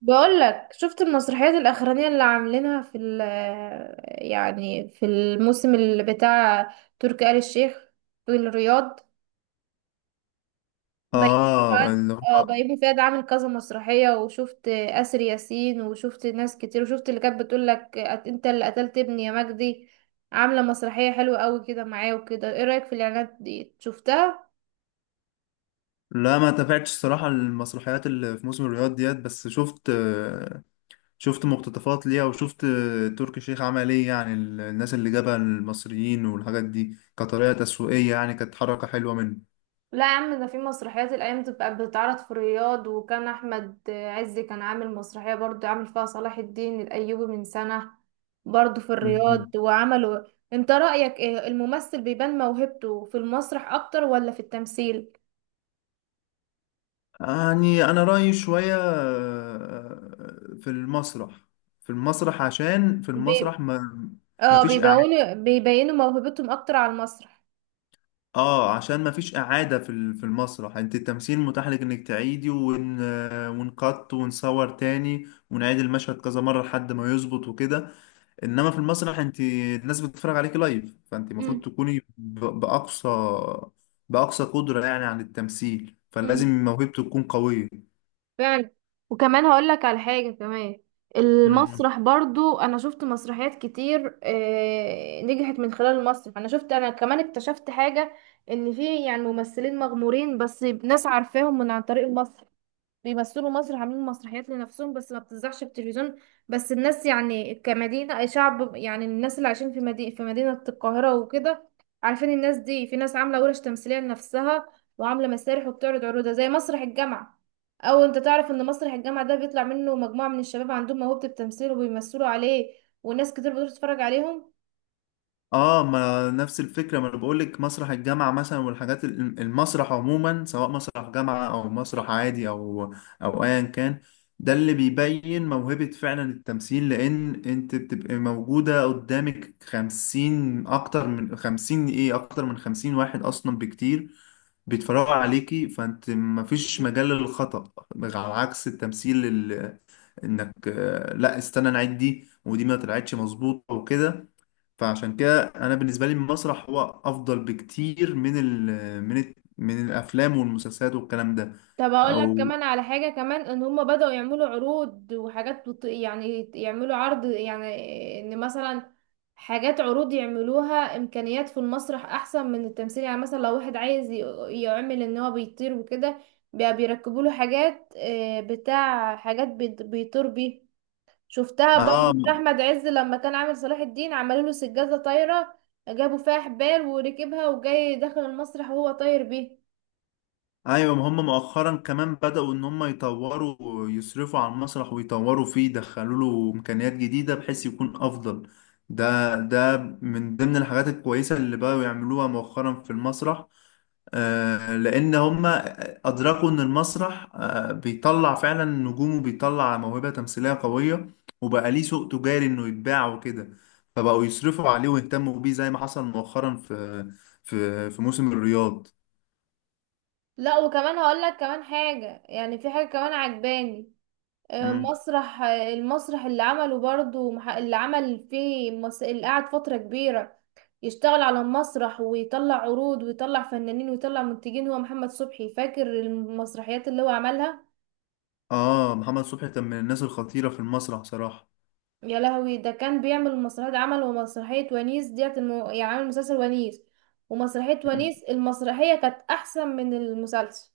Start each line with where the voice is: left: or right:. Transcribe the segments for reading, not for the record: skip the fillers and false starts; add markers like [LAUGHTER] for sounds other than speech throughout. right: بقول لك شفت المسرحيات الأخرانية اللي عاملينها في في الموسم اللي بتاع تركي آل الشيخ في الرياض. بيومي
left: اه
right: فؤاد.
left: اللي
right: اه،
left: هو
right: بيومي فؤاد عامل كذا مسرحية، وشفت آسر ياسين، وشفت ناس كتير، وشفت اللي كانت بتقول لك: انت اللي قتلت ابني يا مجدي. عاملة مسرحية حلوة قوي كده معاه وكده. ايه رأيك في الإعلانات دي، شفتها؟
left: لا ما تابعتش الصراحة المسرحيات اللي في موسم الرياض ديت، بس شفت مقتطفات ليها وشفت تركي الشيخ عمل ايه. يعني الناس اللي جابها المصريين والحاجات دي كطريقة تسويقية يعني كانت حركة حلوة منه.
right: لا يا عم، ده في مسرحيات الايام بتبقى بتتعرض في الرياض، وكان احمد عز كان عامل مسرحيه برضو، عامل فيها صلاح الدين الايوبي من سنه، برضو في الرياض،
left: مهم.
right: وعملوا. انت رايك ايه؟ الممثل بيبان موهبته في المسرح اكتر ولا في التمثيل؟
left: يعني أنا رأيي شوية في المسرح. عشان في
right: بي...
left: المسرح ما ما
right: اه،
left: فيش
right: بيبينوا موهبتهم اكتر على المسرح.
left: اه عشان ما فيش اعاده في المسرح، انت التمثيل متاح لك انك تعيدي ونقط ونصور تاني ونعيد المشهد كذا مره لحد ما يظبط وكده. انما في المسرح انت الناس بتتفرج عليكي لايف، فانت المفروض تكوني باقصى قدره يعني عن التمثيل،
right: امم
left: فلازم موهبته تكون قويه.
right: فعلا. وكمان هقول لك على حاجة كمان. المسرح برضو، انا شفت مسرحيات كتير نجحت من خلال المسرح. انا شفت، انا كمان اكتشفت حاجة: ان في ممثلين مغمورين بس ناس عارفاهم من عن طريق المسرح، بيمثلوا مصر، عاملين مسرحيات لنفسهم بس ما بتذاعش في التلفزيون. بس الناس يعني كمدينة أي شعب، يعني الناس اللي عايشين في مدينة في مدينة القاهرة وكده، عارفين الناس دي. في ناس عاملة ورش تمثيلية لنفسها، وعاملة مسارح وبتعرض عروضها زي مسرح الجامعة. أو أنت تعرف إن مسرح الجامعة ده بيطلع منه مجموعة من الشباب عندهم موهبة التمثيل، وبيمثلوا عليه، وناس كتير بتروح تتفرج عليهم.
left: اه ما نفس الفكره، ما انا بقول لك مسرح الجامعه مثلا المسرح عموما سواء مسرح جامعه او مسرح عادي او ايا كان، ده اللي بيبين موهبه فعلا التمثيل، لان انت بتبقى موجوده قدامك خمسين، اكتر من خمسين، ايه، اكتر من خمسين واحد اصلا بكتير بيتفرجوا عليكي، فانت مفيش مجال للخطأ. على عكس انك لا استنى نعيد دي، ودي ما طلعتش مظبوطه وكده. فعشان كده انا بالنسبه لي المسرح هو افضل بكتير من الافلام والمسلسلات والكلام ده.
right: طب هقول لك
left: او
right: كمان على حاجة كمان: ان هم بدأوا يعملوا عروض وحاجات يعني يعملوا عرض، يعني ان مثلا حاجات عروض يعملوها. امكانيات في المسرح احسن من التمثيل. يعني مثلا لو واحد عايز يعمل ان هو بيطير وكده، بقى بيركبوا له حاجات، بتاع حاجات بيطير بيه. شفتها
left: اه.
right: برضو في احمد عز لما كان عامل صلاح الدين، عملوا له سجادة طايرة، جابوا فيها حبال، وركبها وجاي داخل المسرح وهو طاير بيه.
left: ايوه ما هم مؤخرا كمان بدأوا ان هم يطوروا، يصرفوا على المسرح ويطوروا فيه، يدخلوا له امكانيات جديده بحيث يكون افضل. ده من ضمن الحاجات الكويسه اللي بقوا يعملوها مؤخرا في المسرح. لان هم ادركوا ان المسرح بيطلع فعلا نجوم وبيطلع موهبه تمثيليه قويه، وبقى ليه سوق تجاري انه يتباع وكده. فبقوا يصرفوا عليه ويهتموا بيه زي ما حصل مؤخرا في موسم الرياض.
right: لا، وكمان هقول لك كمان حاجة، يعني في حاجة كمان عجباني.
left: مم.
right: مسرح المسرح اللي عمله برضو، اللي عمل فيه اللي قعد فترة كبيرة يشتغل على المسرح، ويطلع عروض، ويطلع فنانين، ويطلع منتجين، هو محمد صبحي. فاكر المسرحيات اللي هو عملها؟
left: اه محمد صبحي كان من الناس الخطيرة في المسرح صراحة.
right: يا لهوي، ده كان بيعمل مسرحيات، عمل ومسرحية ونيس ديت يعني عامل مسلسل ونيس ومسرحية
left: مم.
right: ونيس. المسرحية كانت أحسن من المسلسل.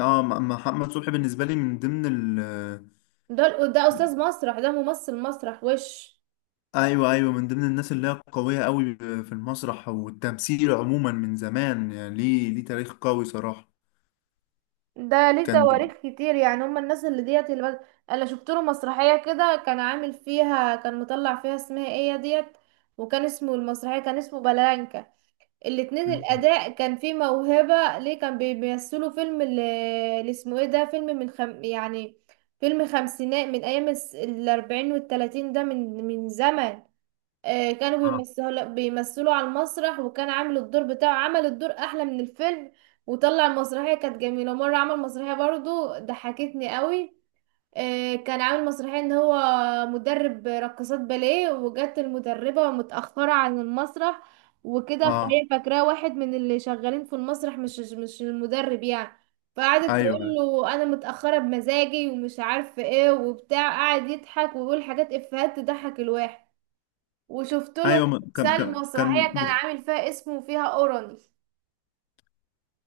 left: اه محمد صبحي بالنسبة لي من ضمن ال.
right: ده أستاذ مسرح، ده ممثل مسرح وش.
left: ايوه، ايوه، من ضمن الناس اللي هي قوية قوي في المسرح والتمثيل عموما من زمان، يعني ليه تاريخ قوي صراحة.
right: ده ليه
left: كان بي...
right: تواريخ كتير، يعني هم الناس اللي ديت انا شفت له مسرحيه كده، كان عامل فيها، كان مطلع فيها اسمها ايه ديت، وكان اسمه المسرحيه، كان اسمه بلانكا. الاتنين
left: مم.
right: الاداء كان فيه موهبه ليه. كان بيمثلوا فيلم اللي اسمه ايه ده. فيلم يعني فيلم خمسينات، من ايام الاربعين والتلاتين، ده من زمن. كانوا
left: اه
right: بيمثلوا بيمثلوا على المسرح، وكان عامل الدور بتاعه، عمل الدور احلى من الفيلم، وطلع المسرحيه كانت جميله مره. عمل مسرحيه برضو ضحكتني قوي. كان عامل مسرحيه ان هو مدرب رقصات باليه، وجت المدربه متاخره عن المسرح وكده،
left: اه.
right: فهي فاكراه واحد من اللي شغالين في المسرح، مش المدرب يعني. فقعدت تقول
left: ايوه،
right: له: انا متاخره بمزاجي ومش عارفه ايه وبتاع. قعد يضحك ويقول حاجات افيهات تضحك الواحد. وشفت له
left: ايوه، كان
right: مسلسل
left: كان كان
right: مسرحية كان عامل فيها اسمه، فيها أورني.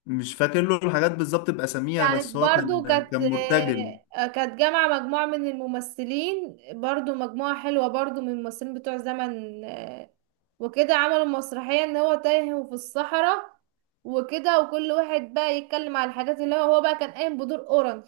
left: مش فاكر له الحاجات بالظبط بأساميها،
right: كانت
left: بس هو
right: برضو
left: كان
right: كانت
left: كان مرتجل.
right: كانت جامعة مجموعة من الممثلين، برضو مجموعة حلوة برضو من الممثلين بتوع زمن، وكده. عملوا مسرحية ان هو تايه وفي الصحراء وكده، وكل واحد بقى يتكلم على الحاجات اللي هو هو بقى كان قايم بدور أورني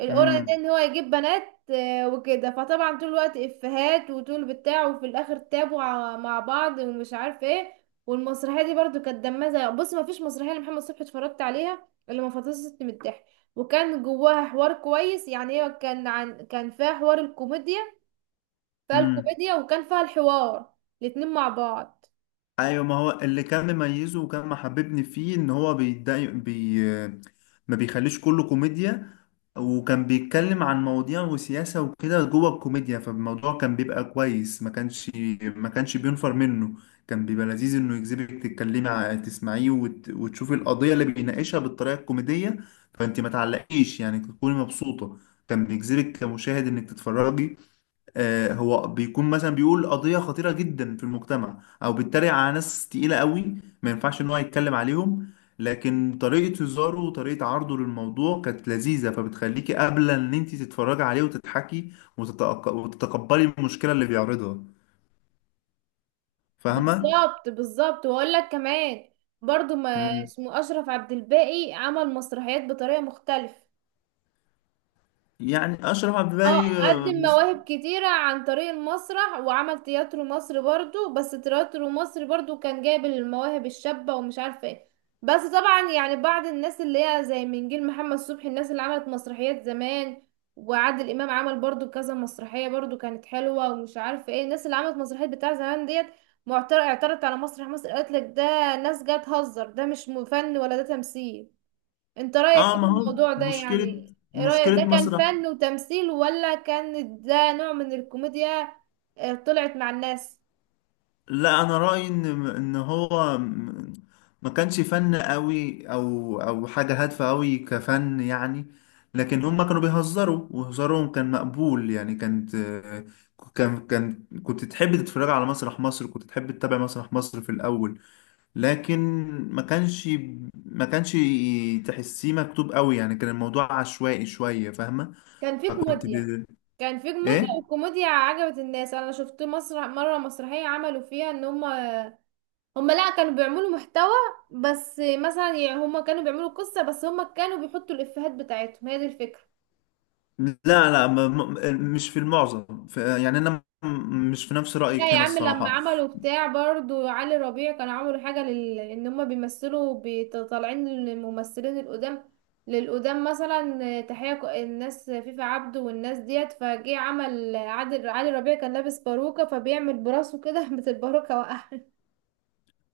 right: القرعة، ده ان هو يجيب بنات وكده. فطبعا طول الوقت افيهات وطول بتاع، وفي الاخر تابوا مع بعض ومش عارف ايه. والمسرحيه دي برضو كانت دمها زي بص، ما فيش مسرحيه لمحمد صبحي اتفرجت عليها اللي ما فطستني من الضحك. وكان جواها حوار كويس، يعني هي كان عن، كان فيها حوار الكوميديا. فيها
left: امم.
right: الكوميديا وكان فيها الحوار، الاتنين مع بعض.
left: ايوه ما هو اللي كان مميزه وكان محببني فيه ان هو بيدعي ما بيخليش كله كوميديا، وكان بيتكلم عن مواضيع وسياسة وكده جوه الكوميديا، فالموضوع كان بيبقى كويس، ما كانش بينفر منه، كان بيبقى لذيذ انه يجذبك تسمعيه وتشوفي القضية اللي بيناقشها بالطريقة الكوميدية. فانت ما تعلقيش يعني، تكوني مبسوطة، كان بيجذبك كمشاهد انك تتفرجي. هو بيكون مثلا بيقول قضية خطيرة جدا في المجتمع، او بيتريق على ناس تقيلة قوي ما ينفعش ان هو يتكلم عليهم، لكن طريقة هزاره وطريقة عرضه للموضوع كانت لذيذة، فبتخليكي قابلة ان انت تتفرجي عليه وتضحكي وتتقبلي المشكلة اللي بيعرضها. فاهمة؟
right: بالظبط بالظبط، واقول لك كمان: برضو ما
left: مم.
right: اسمه، اشرف عبد الباقي، عمل مسرحيات بطريقه مختلفه.
left: يعني اشرف عبد
right: اه،
left: الباقي
right: قدم مواهب كتيرة عن طريق المسرح، وعمل تياترو مصر برضو. بس تياترو مصر برضو كان جايب المواهب الشابة ومش عارفة ايه. بس طبعا يعني بعض الناس اللي هي زي من جيل محمد صبحي، الناس اللي عملت مسرحيات زمان، وعادل امام عمل برضو كذا مسرحية برضو كانت حلوة، ومش عارفة ايه الناس اللي عملت مسرحيات بتاع زمان ديت، معترض اعترضت على مسرح مصر. قالت لك ده ناس جايه تهزر، ده مش فن، ولا ده تمثيل. انت رأيك ايه في
left: ما هو
right: الموضوع ده؟
left: مشكلة،
right: يعني ايه رأيك،
left: مشكلة
right: ده كان
left: مسرح.
right: فن وتمثيل ولا كان ده نوع من الكوميديا؟ طلعت مع الناس.
left: لا انا رايي ان ما كانش فن قوي او حاجه هادفه قوي كفن يعني، لكن هم كانوا بيهزروا وهزارهم كان مقبول يعني. كان كان كنت تحب تتفرج على مسرح مصر، كنت تحب تتابع مسرح مصر في الاول، لكن ما كانش ما كانش تحسيه مكتوب قوي يعني، كان الموضوع عشوائي شويه، فاهمه.
right: كان في
left: فكنت
right: كوميديا
left: ب...
right: كان في كوميديا
left: ايه.
right: والكوميديا عجبت الناس. انا شفت مسرح مرة، مسرحية عملوا فيها ان هم، هم لا، كانوا بيعملوا محتوى. بس مثلا يعني هم كانوا بيعملوا قصة، بس هم كانوا بيحطوا الإفيهات بتاعتهم، هي دي الفكرة.
left: لا لا مش في المعظم، في يعني انا مش في نفس
right: لا
left: رايك
right: يا
left: هنا
right: عم، لما
left: الصراحه.
right: عملوا بتاع برضو علي ربيع، كانوا عملوا حاجة ان هما بيمثلوا طالعين الممثلين القدام للقدام، مثلا تحية الناس فيفا عبده والناس ديت فجه. عمل عادل، علي ربيع كان لابس باروكة فبيعمل براسه كده [LAUGHS] بس الباروكة وقع،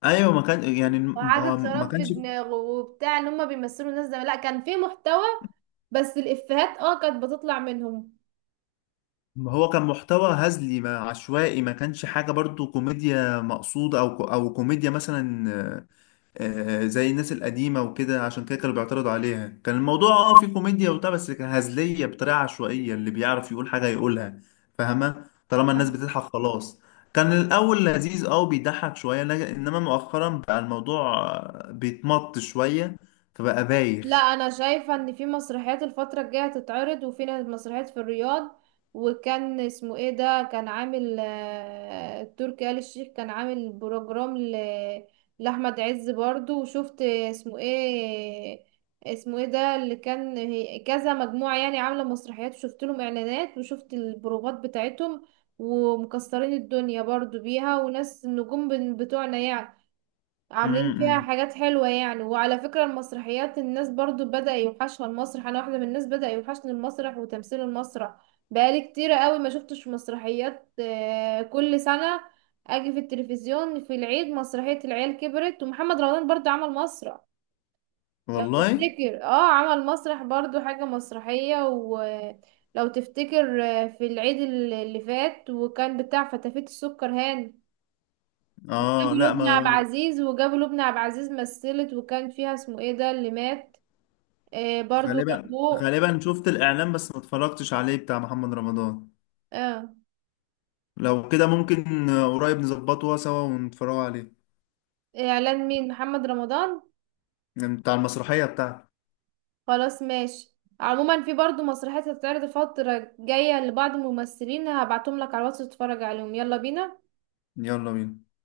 left: ايوه ما كان يعني، ما
right: وعادة
left: هو ما
right: شراب في
left: كانش.
right: دماغه وبتاع، ان هما بيمثلوا الناس زمان. لا، كان في محتوى، بس الإفيهات اه كانت بتطلع منهم.
left: ما هو كان محتوى هزلي، ما عشوائي، ما كانش حاجه برضو كوميديا مقصوده او كوميديا مثلا زي الناس القديمة وكده، عشان كده كانوا بيعترضوا عليها. كان الموضوع اه فيه كوميديا وبتاع، بس كان هزلية بطريقة عشوائية، اللي بيعرف يقول حاجة يقولها. فاهمة طالما الناس بتضحك خلاص. كان الأول لذيذ اه بيضحك شوية، إنما مؤخرا بقى الموضوع بيتمط شوية، فبقى
right: لا،
left: بايخ.
right: انا شايفه ان في مسرحيات الفتره الجايه هتتعرض، وفي مسرحيات في الرياض. وكان اسمه ايه ده كان عامل، تركي آل الشيخ كان عامل بروجرام لاحمد عز برضو. وشفت اسمه ايه، اسمه ايه ده اللي كان كذا مجموعه يعني، عامله مسرحيات، وشفت لهم اعلانات، وشفت البروفات بتاعتهم، ومكسرين الدنيا برضو بيها. وناس النجوم بتوعنا يعني عاملين فيها
left: امم.
right: حاجات حلوة يعني. وعلى فكرة المسرحيات، الناس برضو بدأ يوحشها المسرح، أنا واحدة من الناس بدأ يوحشني المسرح وتمثيل المسرح. بقالي كتير قوي ما شفتش مسرحيات كل سنة أجي في التلفزيون في العيد مسرحية العيال كبرت. ومحمد رمضان برضو عمل مسرح، لو
left: والله.
right: تفتكر، اه، عمل مسرح برضو حاجة مسرحية. ولو تفتكر، في العيد اللي فات، وكان بتاع فتافيت السكر هاني،
left: اه.
right: وجابوا
left: لا
right: لبنى عبد
left: ما.
right: العزيز، مثلت وكان فيها اسمه ايه ده اللي مات، آه برضو
left: غالبا
right: جابوه.
left: غالبا شفت الإعلان بس ما اتفرجتش عليه، بتاع محمد رمضان.
right: اه.
left: لو كده ممكن قريب نظبطه سوا ونتفرجوا عليه.
right: اعلان مين، محمد رمضان؟
left: بتاع المسرحية بتاعتي.
right: خلاص، ماشي. عموما في برضو مسرحيات هتتعرض الفترة الجاية لبعض الممثلين، هبعتهم لك على الواتس تتفرج عليهم. يلا بينا.
left: يلا بينا.